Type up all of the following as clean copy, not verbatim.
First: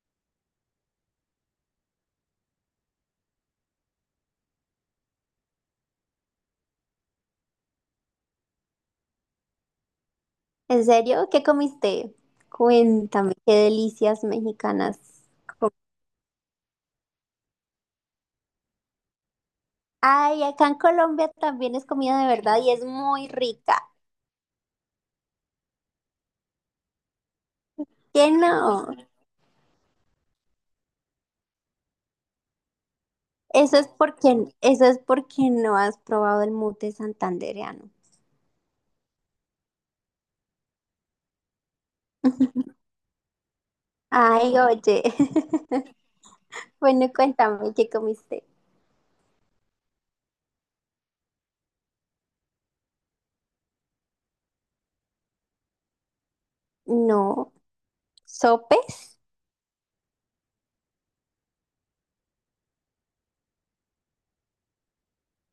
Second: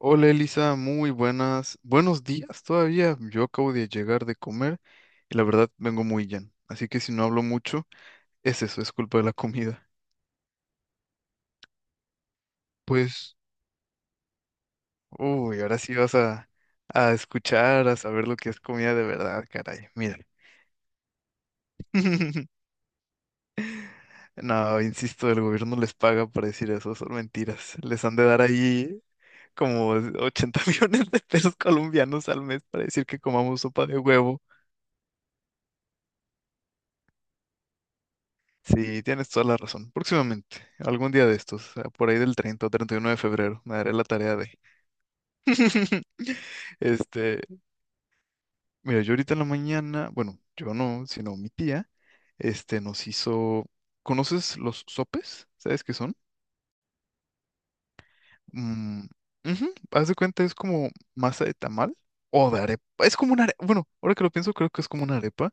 Hola Elisa, muy buenas, buenos días todavía. Yo acabo de llegar de comer y la verdad vengo muy lleno. Así que si no hablo mucho, es eso, es culpa de la comida. ¿En serio? ¿Qué comiste? Cuéntame, Pues, qué delicias mexicanas. uy, com- ahora sí vas a escuchar, a saber lo que es comida de verdad, caray. Mira. Ay, acá en Colombia también es comida de verdad y es muy rica. No, insisto, el gobierno les paga para decir eso, son mentiras. Les han de ¿Qué dar no? ahí como 80 millones de pesos colombianos al mes para decir que comamos sopa de huevo. Eso es porque no has probado el mute santandereano. Sí, tienes toda la razón. Próximamente, algún día de estos, por ahí del 30 o 31 de febrero, me daré la tarea Ay, de... oye. Bueno, Este, cuéntame, ¿qué comiste? mira, yo ahorita en la mañana, bueno, yo no, sino mi tía, nos hizo... ¿Conoces los sopes? ¿Sabes qué son? No, Mm, ¿sopes? ujú. Haz de cuenta, es como masa de tamal o de arepa. Es como una arepa, bueno, ahora que lo pienso, creo que es como una arepa,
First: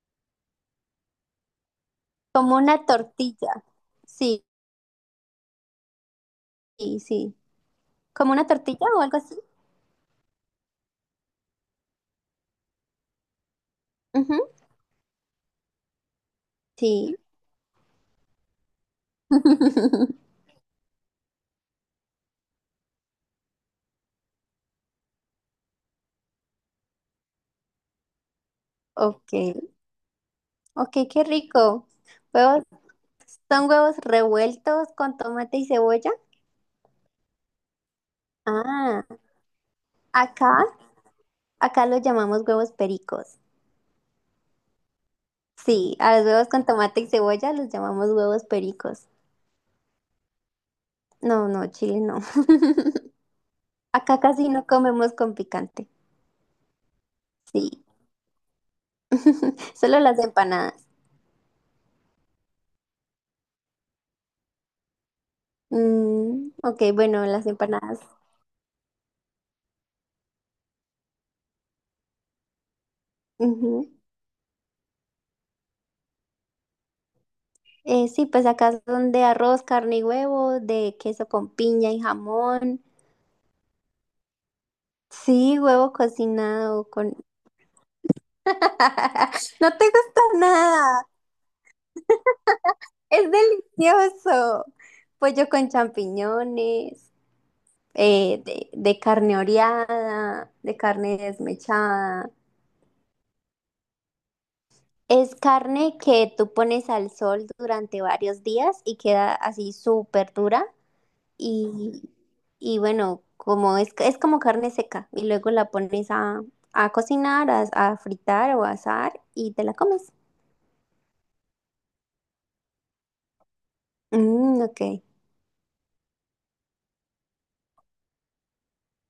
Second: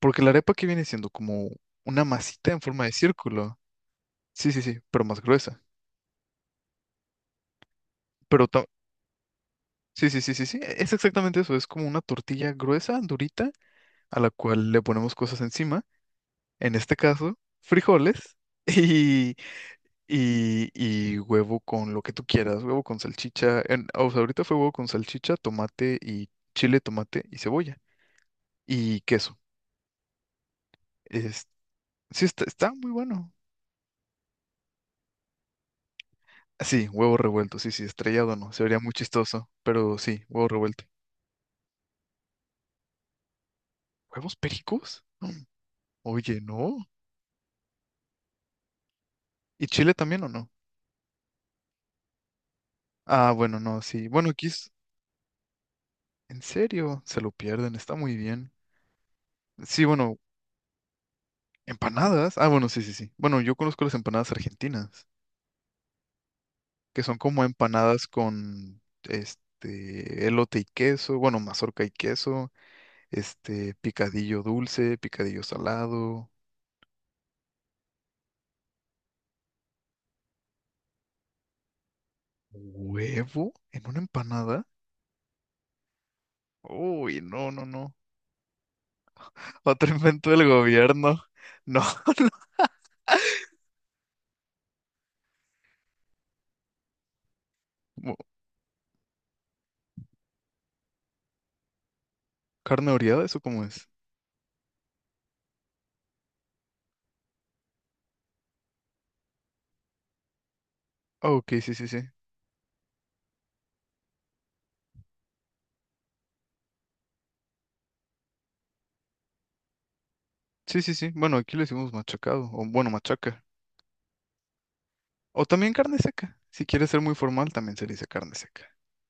porque la arepa que viene siendo como una masita Como en forma una de círculo. tortilla. Sí, Sí, sí, sí, pero más gruesa. sí, sí. ¿Como una Pero ta- tortilla o algo así? Sí, sí, sí, sí, sí. Es exactamente eso. Es como una tortilla gruesa, durita, a la Ujú. cual le ponemos cosas encima. En este Sí. caso, frijoles y, y huevo con lo que tú quieras. Huevo con salchicha. O sea, ahorita fue huevo con salchicha, tomate y chile, tomate y cebolla. Y Ok. queso. Ok, qué Es, rico. sí, está, Huevos, está muy bueno. ¿son huevos revueltos con tomate y cebolla? Sí, huevo revuelto. Sí, sí, estrellado no. Se vería muy Ah, chistoso. Pero sí, huevo acá, revuelto. acá los llamamos huevos pericos. ¿Huevos pericos? Mm. Sí, a los Oye, huevos con no. tomate y cebolla los llamamos huevos pericos. ¿Y chile también o no? No, no, Chile no. Ah, bueno, no, sí. Acá casi no comemos con picante. En serio, se lo Sí, pierden, está muy bien. Sí, solo bueno, las empanadas. empanadas. Ah, bueno, sí, sí, sí. Bueno, yo conozco las empanadas argentinas, Mm, ok, que son bueno, como las empanadas. empanadas con este elote y queso, bueno, mazorca y queso, este Ujú. picadillo dulce, picadillo salado, Sí, pues acá son de arroz, carne y huevo, de queso con piña y jamón. huevo en una empanada. Sí, huevo cocinado con Uy, no, no, no. no te Otro gusta invento del nada. gobierno. No. Es delicioso. Pollo con champiñones, Mo- de carne oreada, de carne desmechada. ¿Carne oreada? ¿Eso cómo es? Es carne que tú pones al sol durante varios días y queda así súper dura. Ah, ok, sí, sí, sí. Y, y bueno, es como carne seca. Y luego la pones a cocinar, a fritar o a asar y te la comes. Sí, sí, sí. Bueno, aquí le decimos machacado, o bueno, machaca. Mm, ok. O también carne seca. Si quieres ser muy formal, también se le dice carne seca.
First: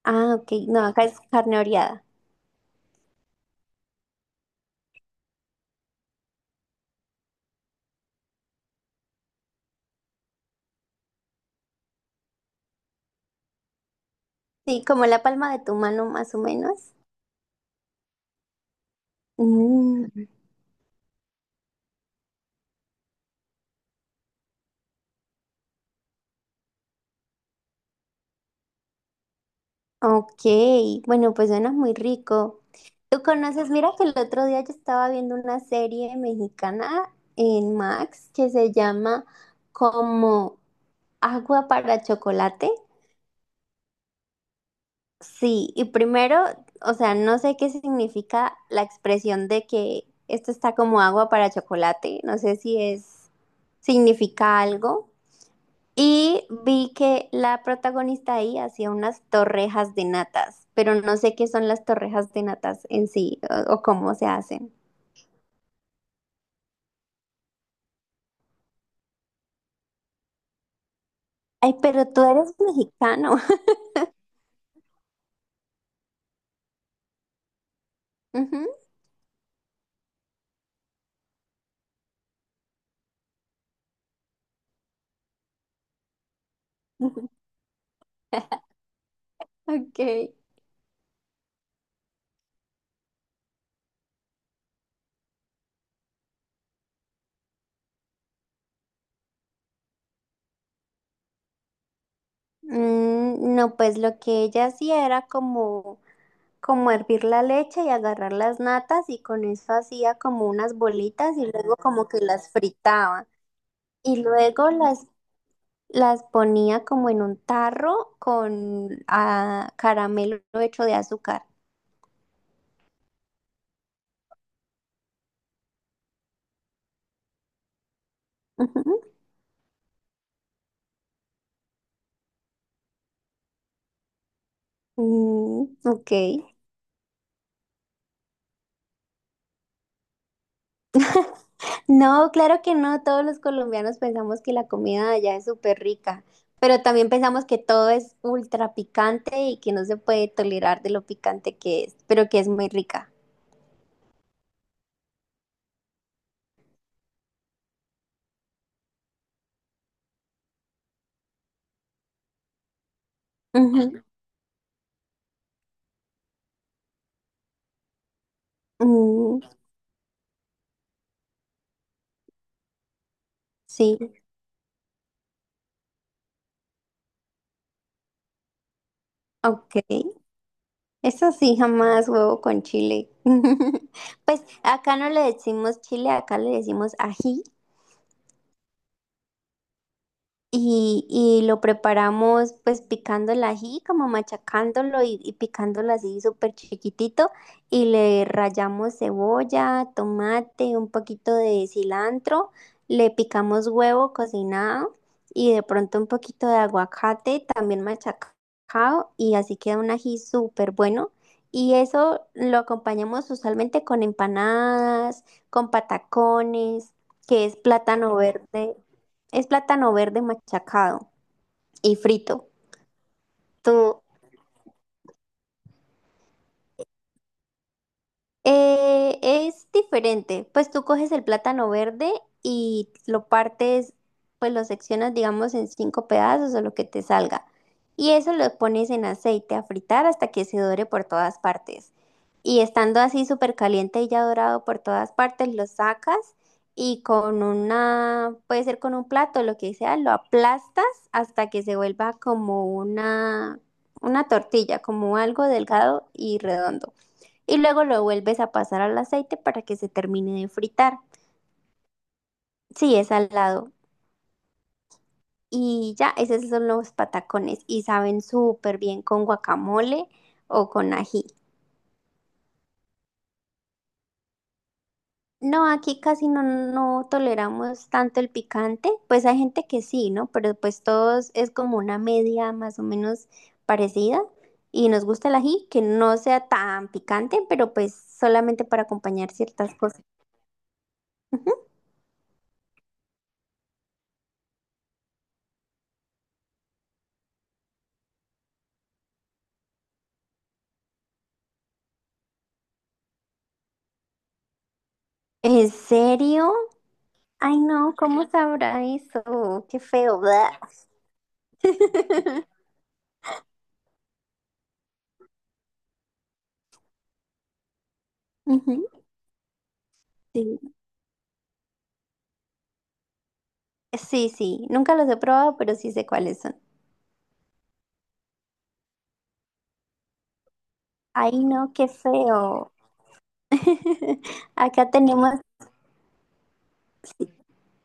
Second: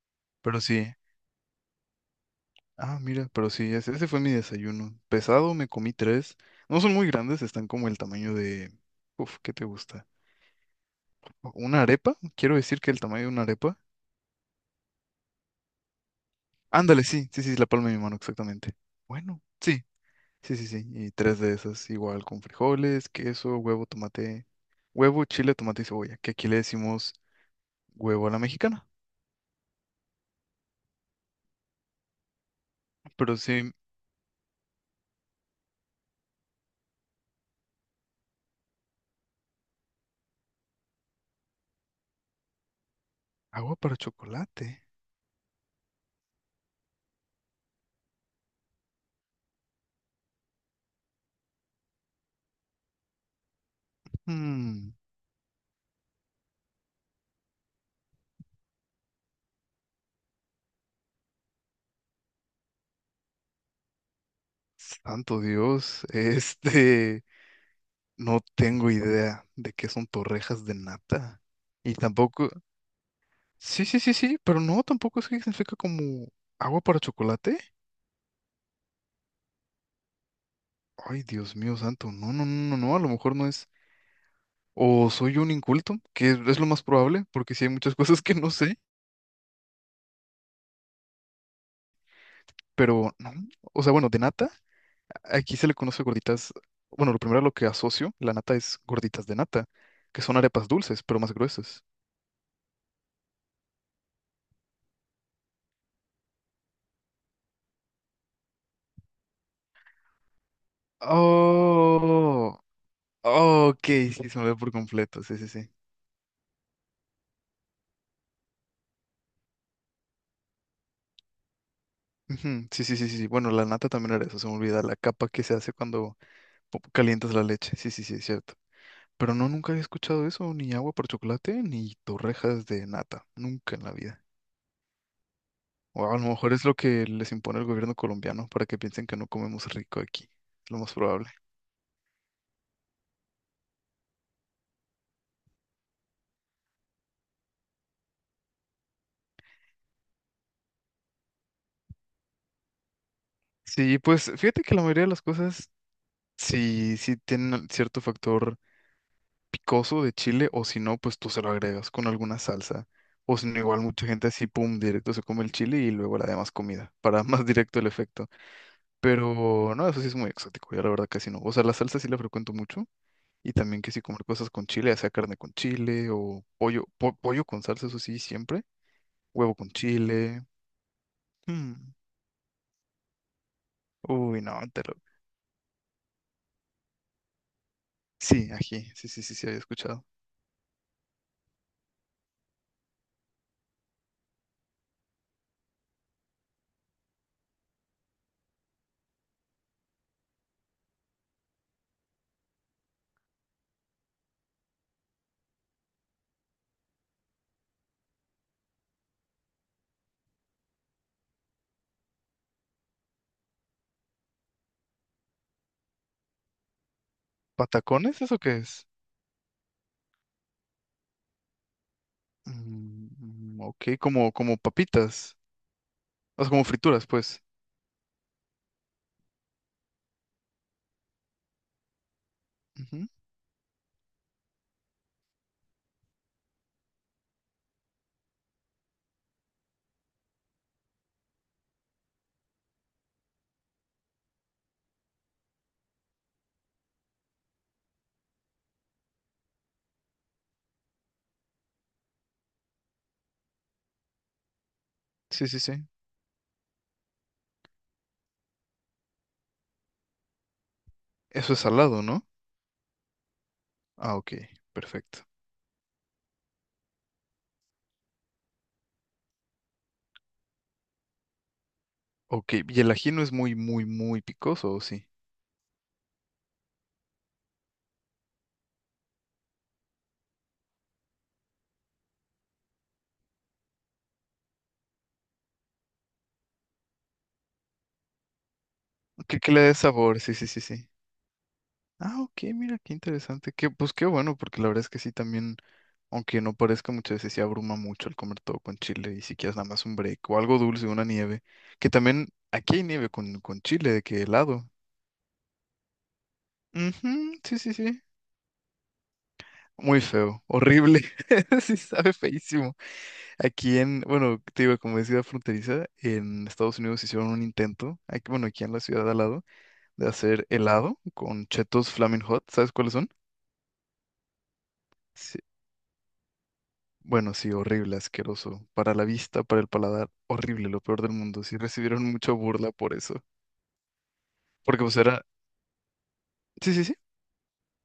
Ah, ok. Pero No, sí. acá es carne oreada. Ah, mira, pero sí, ese fue mi desayuno. Pesado, me comí tres. No son muy grandes, están como el tamaño de... Uf, ¿qué te gusta? ¿Una arepa? Quiero decir que el tamaño de una arepa. Sí, como la palma de tu mano más o menos. Ándale, sí, sí, sí, la palma de mi mano, exactamente. Bueno, sí, Mm, sí, sí, sí. Y tres de esas, igual con frijoles, queso, huevo, tomate. Huevo, chile, tomate y cebolla, que aquí le decimos huevo a la mexicana. ok, bueno, pues suena muy rico. ¿Tú Pero conoces? sí, Mira que el otro día yo estaba viendo una serie mexicana en Max que se llama como Agua para Chocolate. Agua para chocolate. Sí, y primero, o sea, no sé qué significa la expresión de que esto está como agua para chocolate. No sé si es, significa Mm, algo. Y vi que la protagonista ahí hacía unas torrejas de natas, pero no sé qué son las torrejas de natas en sí o cómo se hacen. santo Dios, no tengo idea de qué son torrejas de nata. Ay, Y pero tú tampoco, eres mexicano. sí, sí, sí, sí, pero no, tampoco es que significa como agua para chocolate. Ay, Dios mío, santo, no, no, no, no, no, a lo mejor no es. O soy un inculto, que es lo más probable, Ujú. porque sí hay muchas cosas que no sé, Ok. pero no, o sea, bueno, de nata. Aquí se le conoce gorditas. Bueno, lo primero a lo que asocio la nata es gorditas de nata, que son arepas dulces, pero más gruesas. Mm, no, pues lo que ella hacía era como hervir la leche y agarrar las natas y con eso hacía como unas bolitas y luego como que las Oh, fritaba. oh, ok, sí, Y se me ve luego por completo. Sí, sí, sí. las ponía como en un tarro con ah, caramelo hecho de azúcar. Ujú. Sí, sí, sí, sí, sí. Bueno, la nata también era eso, se me olvida, la capa que se hace cuando calientas la leche. Sí, sí, sí, es cierto. Pero no, nunca había escuchado eso, ni agua por chocolate, ni torrejas de nata. Nunca en la vida. Ujú. Mm, O ok. a lo mejor es lo que les impone el gobierno colombiano para que piensen que no comemos rico aquí. Es lo más probable. No, claro que no. Todos los colombianos pensamos que la comida de allá es súper rica, pero también pensamos que todo es ultra picante y que no se puede tolerar de lo picante que es, pero que es muy rica. Sí, pues fíjate que la mayoría de las cosas sí, tienen cierto factor picoso de chile, o si no, pues tú se lo agregas con alguna salsa. O si no, igual Ujú. mucha gente así, pum, directo se come el chile y luego la demás comida, para más directo el efecto. Mm, Pero no, eso sí es muy exótico, yo la verdad casi no. O sea, la salsa sí la frecuento mucho y también que sí, sí comer cosas con chile, ya sea carne con chile o pollo, pollo con salsa, eso sí, siempre. Huevo con ok. chile. Eso sí, mm, jamás huevo con chile. Uy, Pues no, te lo... acá no le decimos chile, acá le decimos ají. Sí, ají, sí, sí, sí, sí, había escuchado. Y lo preparamos pues picando el ají, como machacándolo y picándolo así súper chiquitito. Y le rallamos cebolla, tomate, un poquito de cilantro. Le picamos huevo cocinado y de pronto un poquito de aguacate también machacado. Y así queda un ají súper bueno. Y eso lo acompañamos usualmente con empanadas, con patacones, que es plátano ¿Patacones? ¿Eso qué verde. es? Es plátano verde machacado y frito. Mm, ok, ¿Tú como papitas. O sea, como frituras, pues. Es diferente, pues tú coges el plátano verde y Ujú. lo partes, pues lo seccionas, digamos, en 5 pedazos o lo que te salga. Y eso lo pones en aceite a fritar hasta que se dore por todas partes. Y estando así súper caliente y ya dorado por todas partes, lo sacas y con una, puede ser con un plato, lo que sea, lo aplastas hasta que se vuelva una tortilla, como algo Sí, sí, sí. delgado y redondo y luego lo vuelves a pasar al aceite para que se termine de fritar. Eso es salado, ¿no? Sí, es salado. Ah, ok, perfecto. Y ya, esos son los patacones y saben súper bien con guacamole o con ají. Ok, y el ají no es muy, muy, muy picoso, ¿o sí? No, aquí casi no, no toleramos tanto el picante, pues hay gente que sí, ¿no? Pero pues todos es como una media más o menos parecida y nos gusta el ají, que no sea tan picante, pero pues solamente para acompañar Que le ciertas dé cosas. sabor, sí, sí, sí, sí. Ah, ok, mira, qué interesante. Que, pues qué bueno, porque la verdad es que sí también, aunque no parezca muchas veces, sí abruma mucho el comer todo con chile y si quieres nada más un break o algo dulce, una nieve. Que también aquí hay nieve con chile, de que helado. ¿En serio? Ujú, Ay, sí, sí, no, sí. ¿cómo sabrá eso? Qué Muy feo, feo, ¿verdad? horrible, sí sabe feísimo. Aquí en, bueno, te digo, como es ciudad fronteriza, en Estados Unidos hicieron un intento, aquí, bueno, aquí en Ujú. la ciudad de al lado, de hacer Sí, helado con chetos Flaming Hot, ¿sabes cuáles son? sí, sí, nunca los he Sí. probado, pero sí sé cuáles son. Bueno, sí, horrible, asqueroso, para la vista, para el paladar, horrible, lo peor del mundo, Ay, sí no, qué recibieron mucha burla feo. por eso, porque Acá pues era, tenemos, sí, sí, sí.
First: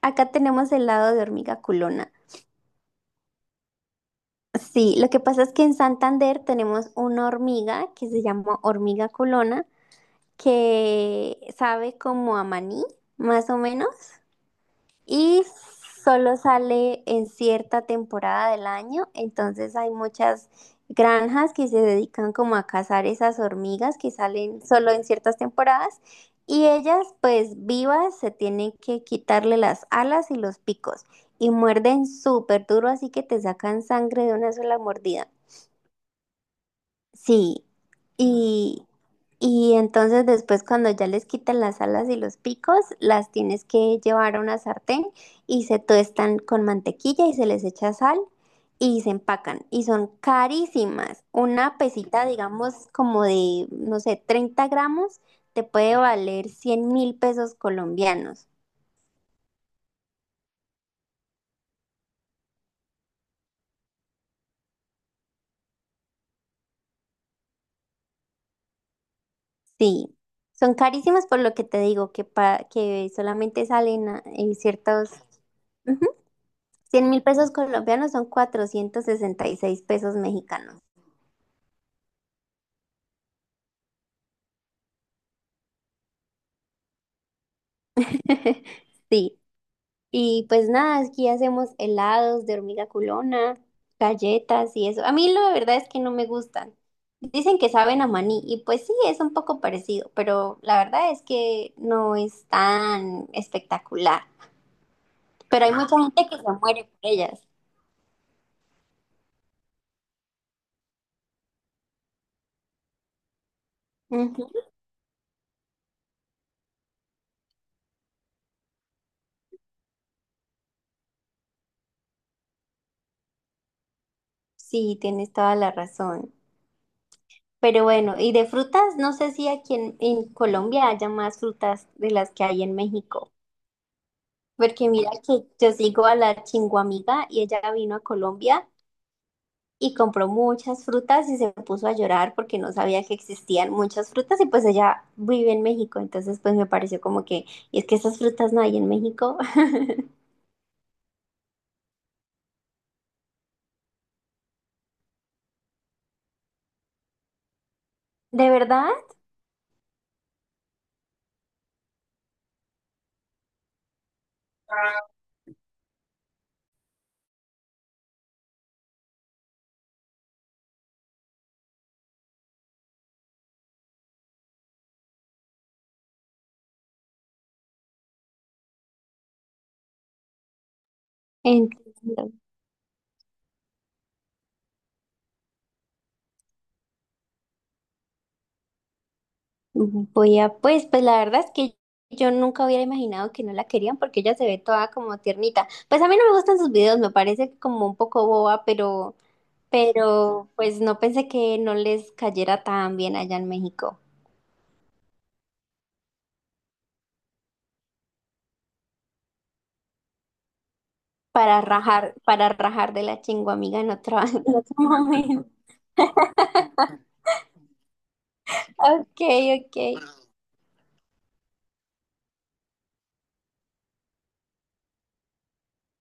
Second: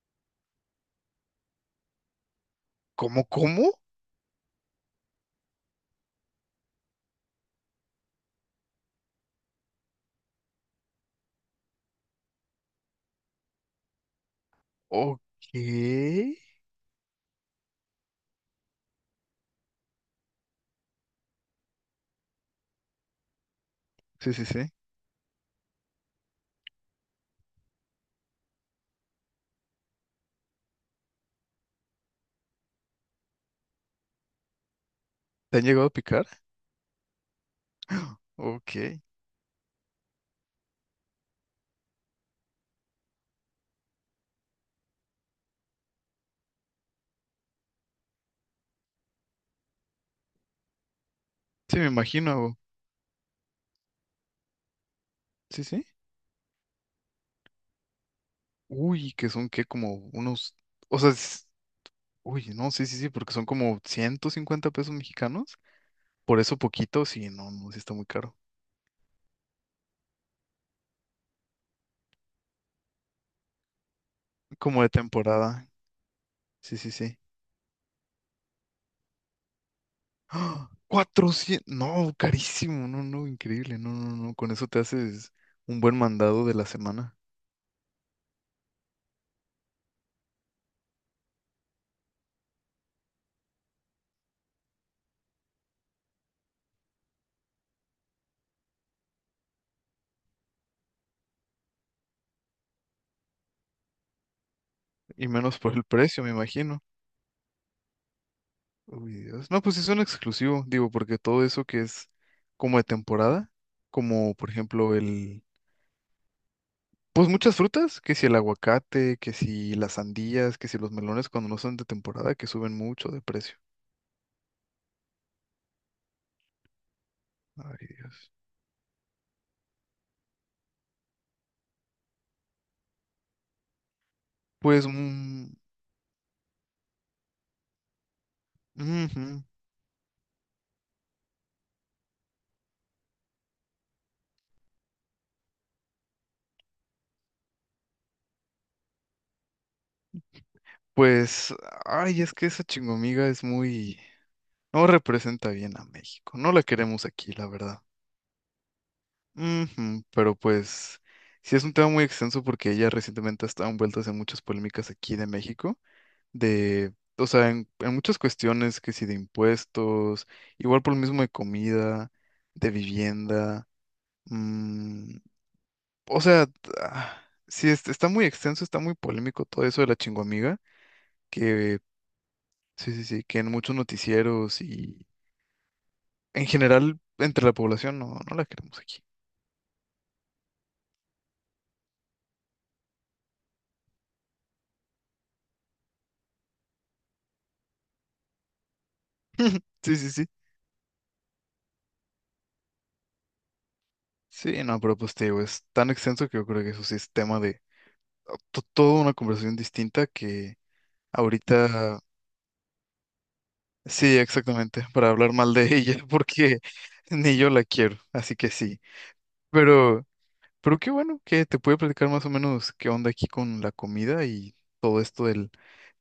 acá tenemos helado de hormiga culona. ¿Cómo, cómo? Sí, lo que pasa es que en Santander tenemos una hormiga que se llama hormiga culona, que sabe como a maní, más o menos. Ok, Y solo sí, sale en cierta temporada del año, entonces hay muchas granjas que se dedican como a cazar esas hormigas que sí, salen sí, solo en ciertas temporadas y ellas pues vivas se tienen que quitarle las alas y los picos y muerden súper duro así que te sacan sangre de una sola mordida. ¿te han llegado a picar? Sí, Ok, y, sí, y entonces después cuando ya les quitan las alas y los picos, las tienes que llevar a una sartén y se tuestan con mantequilla y se les echa sal y se empacan y son carísimas. Una me pesita, imagino, digamos, como de, no sé, 30 gramos, te sí, sí. puede valer 100.000 pesos colombianos. Uy, que son que como unos, o sea, uy, no, sí, sí, sí, porque son como 150 pesos mexicanos. Por eso poquito, sí, no, no, sí está muy caro. Sí, son carísimas por lo que te digo, que solamente en Como de ciertos... temporada, sí, sí, cien sí. mil pesos colombianos son 466 pesos ¡Ah! mexicanos. 400, no, carísimo, no, no, increíble, no, no, no, con eso te haces un buen mandado de la semana. Sí, y pues nada, aquí hacemos helados de hormiga culona, galletas y eso. A mí la verdad es que no me gustan. Dicen que saben a maní y pues sí, es un poco parecido, pero la verdad es que no es tan espectacular. Y menos Pero hay por el mucha precio, gente me que se imagino. muere por ellas. Uy, Dios. No, pues es un exclusivo, digo, porque todo eso que es como de temporada, como por Ujú. ejemplo el Pues muchas frutas, que si el aguacate, que si las sandías, que si los melones cuando no son de temporada, que suben mucho de precio. Sí, tienes toda la razón. Pero Ay, bueno, y Dios. de frutas, no sé si aquí en Colombia haya más frutas de las que hay en México. Pues, Porque mira que mm, yo sigo a la chinguamiga y ella vino a Colombia ujú. y compró muchas frutas y se puso a llorar porque no sabía que existían muchas frutas y pues ella vive en México. Entonces pues me pareció como que, y es que esas frutas no hay en México. Pues, ay, es que esa chingomiga es muy... No representa bien a México. No la queremos aquí, la verdad. ¿De verdad? Ujú. Pero pues, sí es un tema muy extenso porque ella recientemente ha estado envuelta en muchas polémicas aquí de México, de, o sea, en muchas cuestiones que si de impuestos, igual por lo mismo de comida, de vivienda, mm, o sea, ah, sí, está muy extenso, está muy polémico todo eso de la chingoamiga, que Entiendo. sí, sí, sí, que en muchos noticieros y en general entre la población no la queremos aquí. Voy a, pues, pues la verdad es que yo nunca hubiera imaginado que no la querían porque ella se ve toda como tiernita. Pues a mí no me gustan sus videos, me parece como un poco boba, Sí, sí, sí. pero pues no pensé que no les cayera tan bien allá en México Sí, no, pero pues te digo, es tan extenso que yo creo que eso sí es tema de toda una conversación distinta que ahorita. Para rajar de la chingua amiga en Sí, otro, en otro exactamente, para hablar momento. mal de ella, porque ni yo la quiero, así que sí. Ok, ok. Pero, pero qué bueno que te pude platicar más o menos qué onda aquí con la comida y todo esto del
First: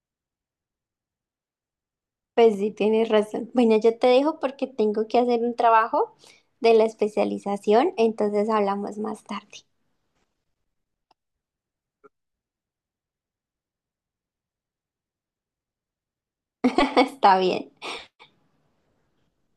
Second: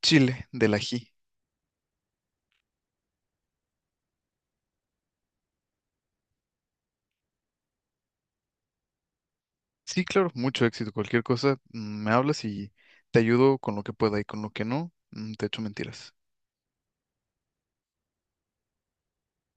chile, del ají. Pues sí, tienes razón. Bueno, yo te dejo porque tengo que hacer un trabajo de la especialización, entonces hablamos más tarde. Sí, claro, mucho éxito. Cualquier cosa, me hablas y te ayudo con lo que pueda y con lo que no, te echo mentiras. Está bien.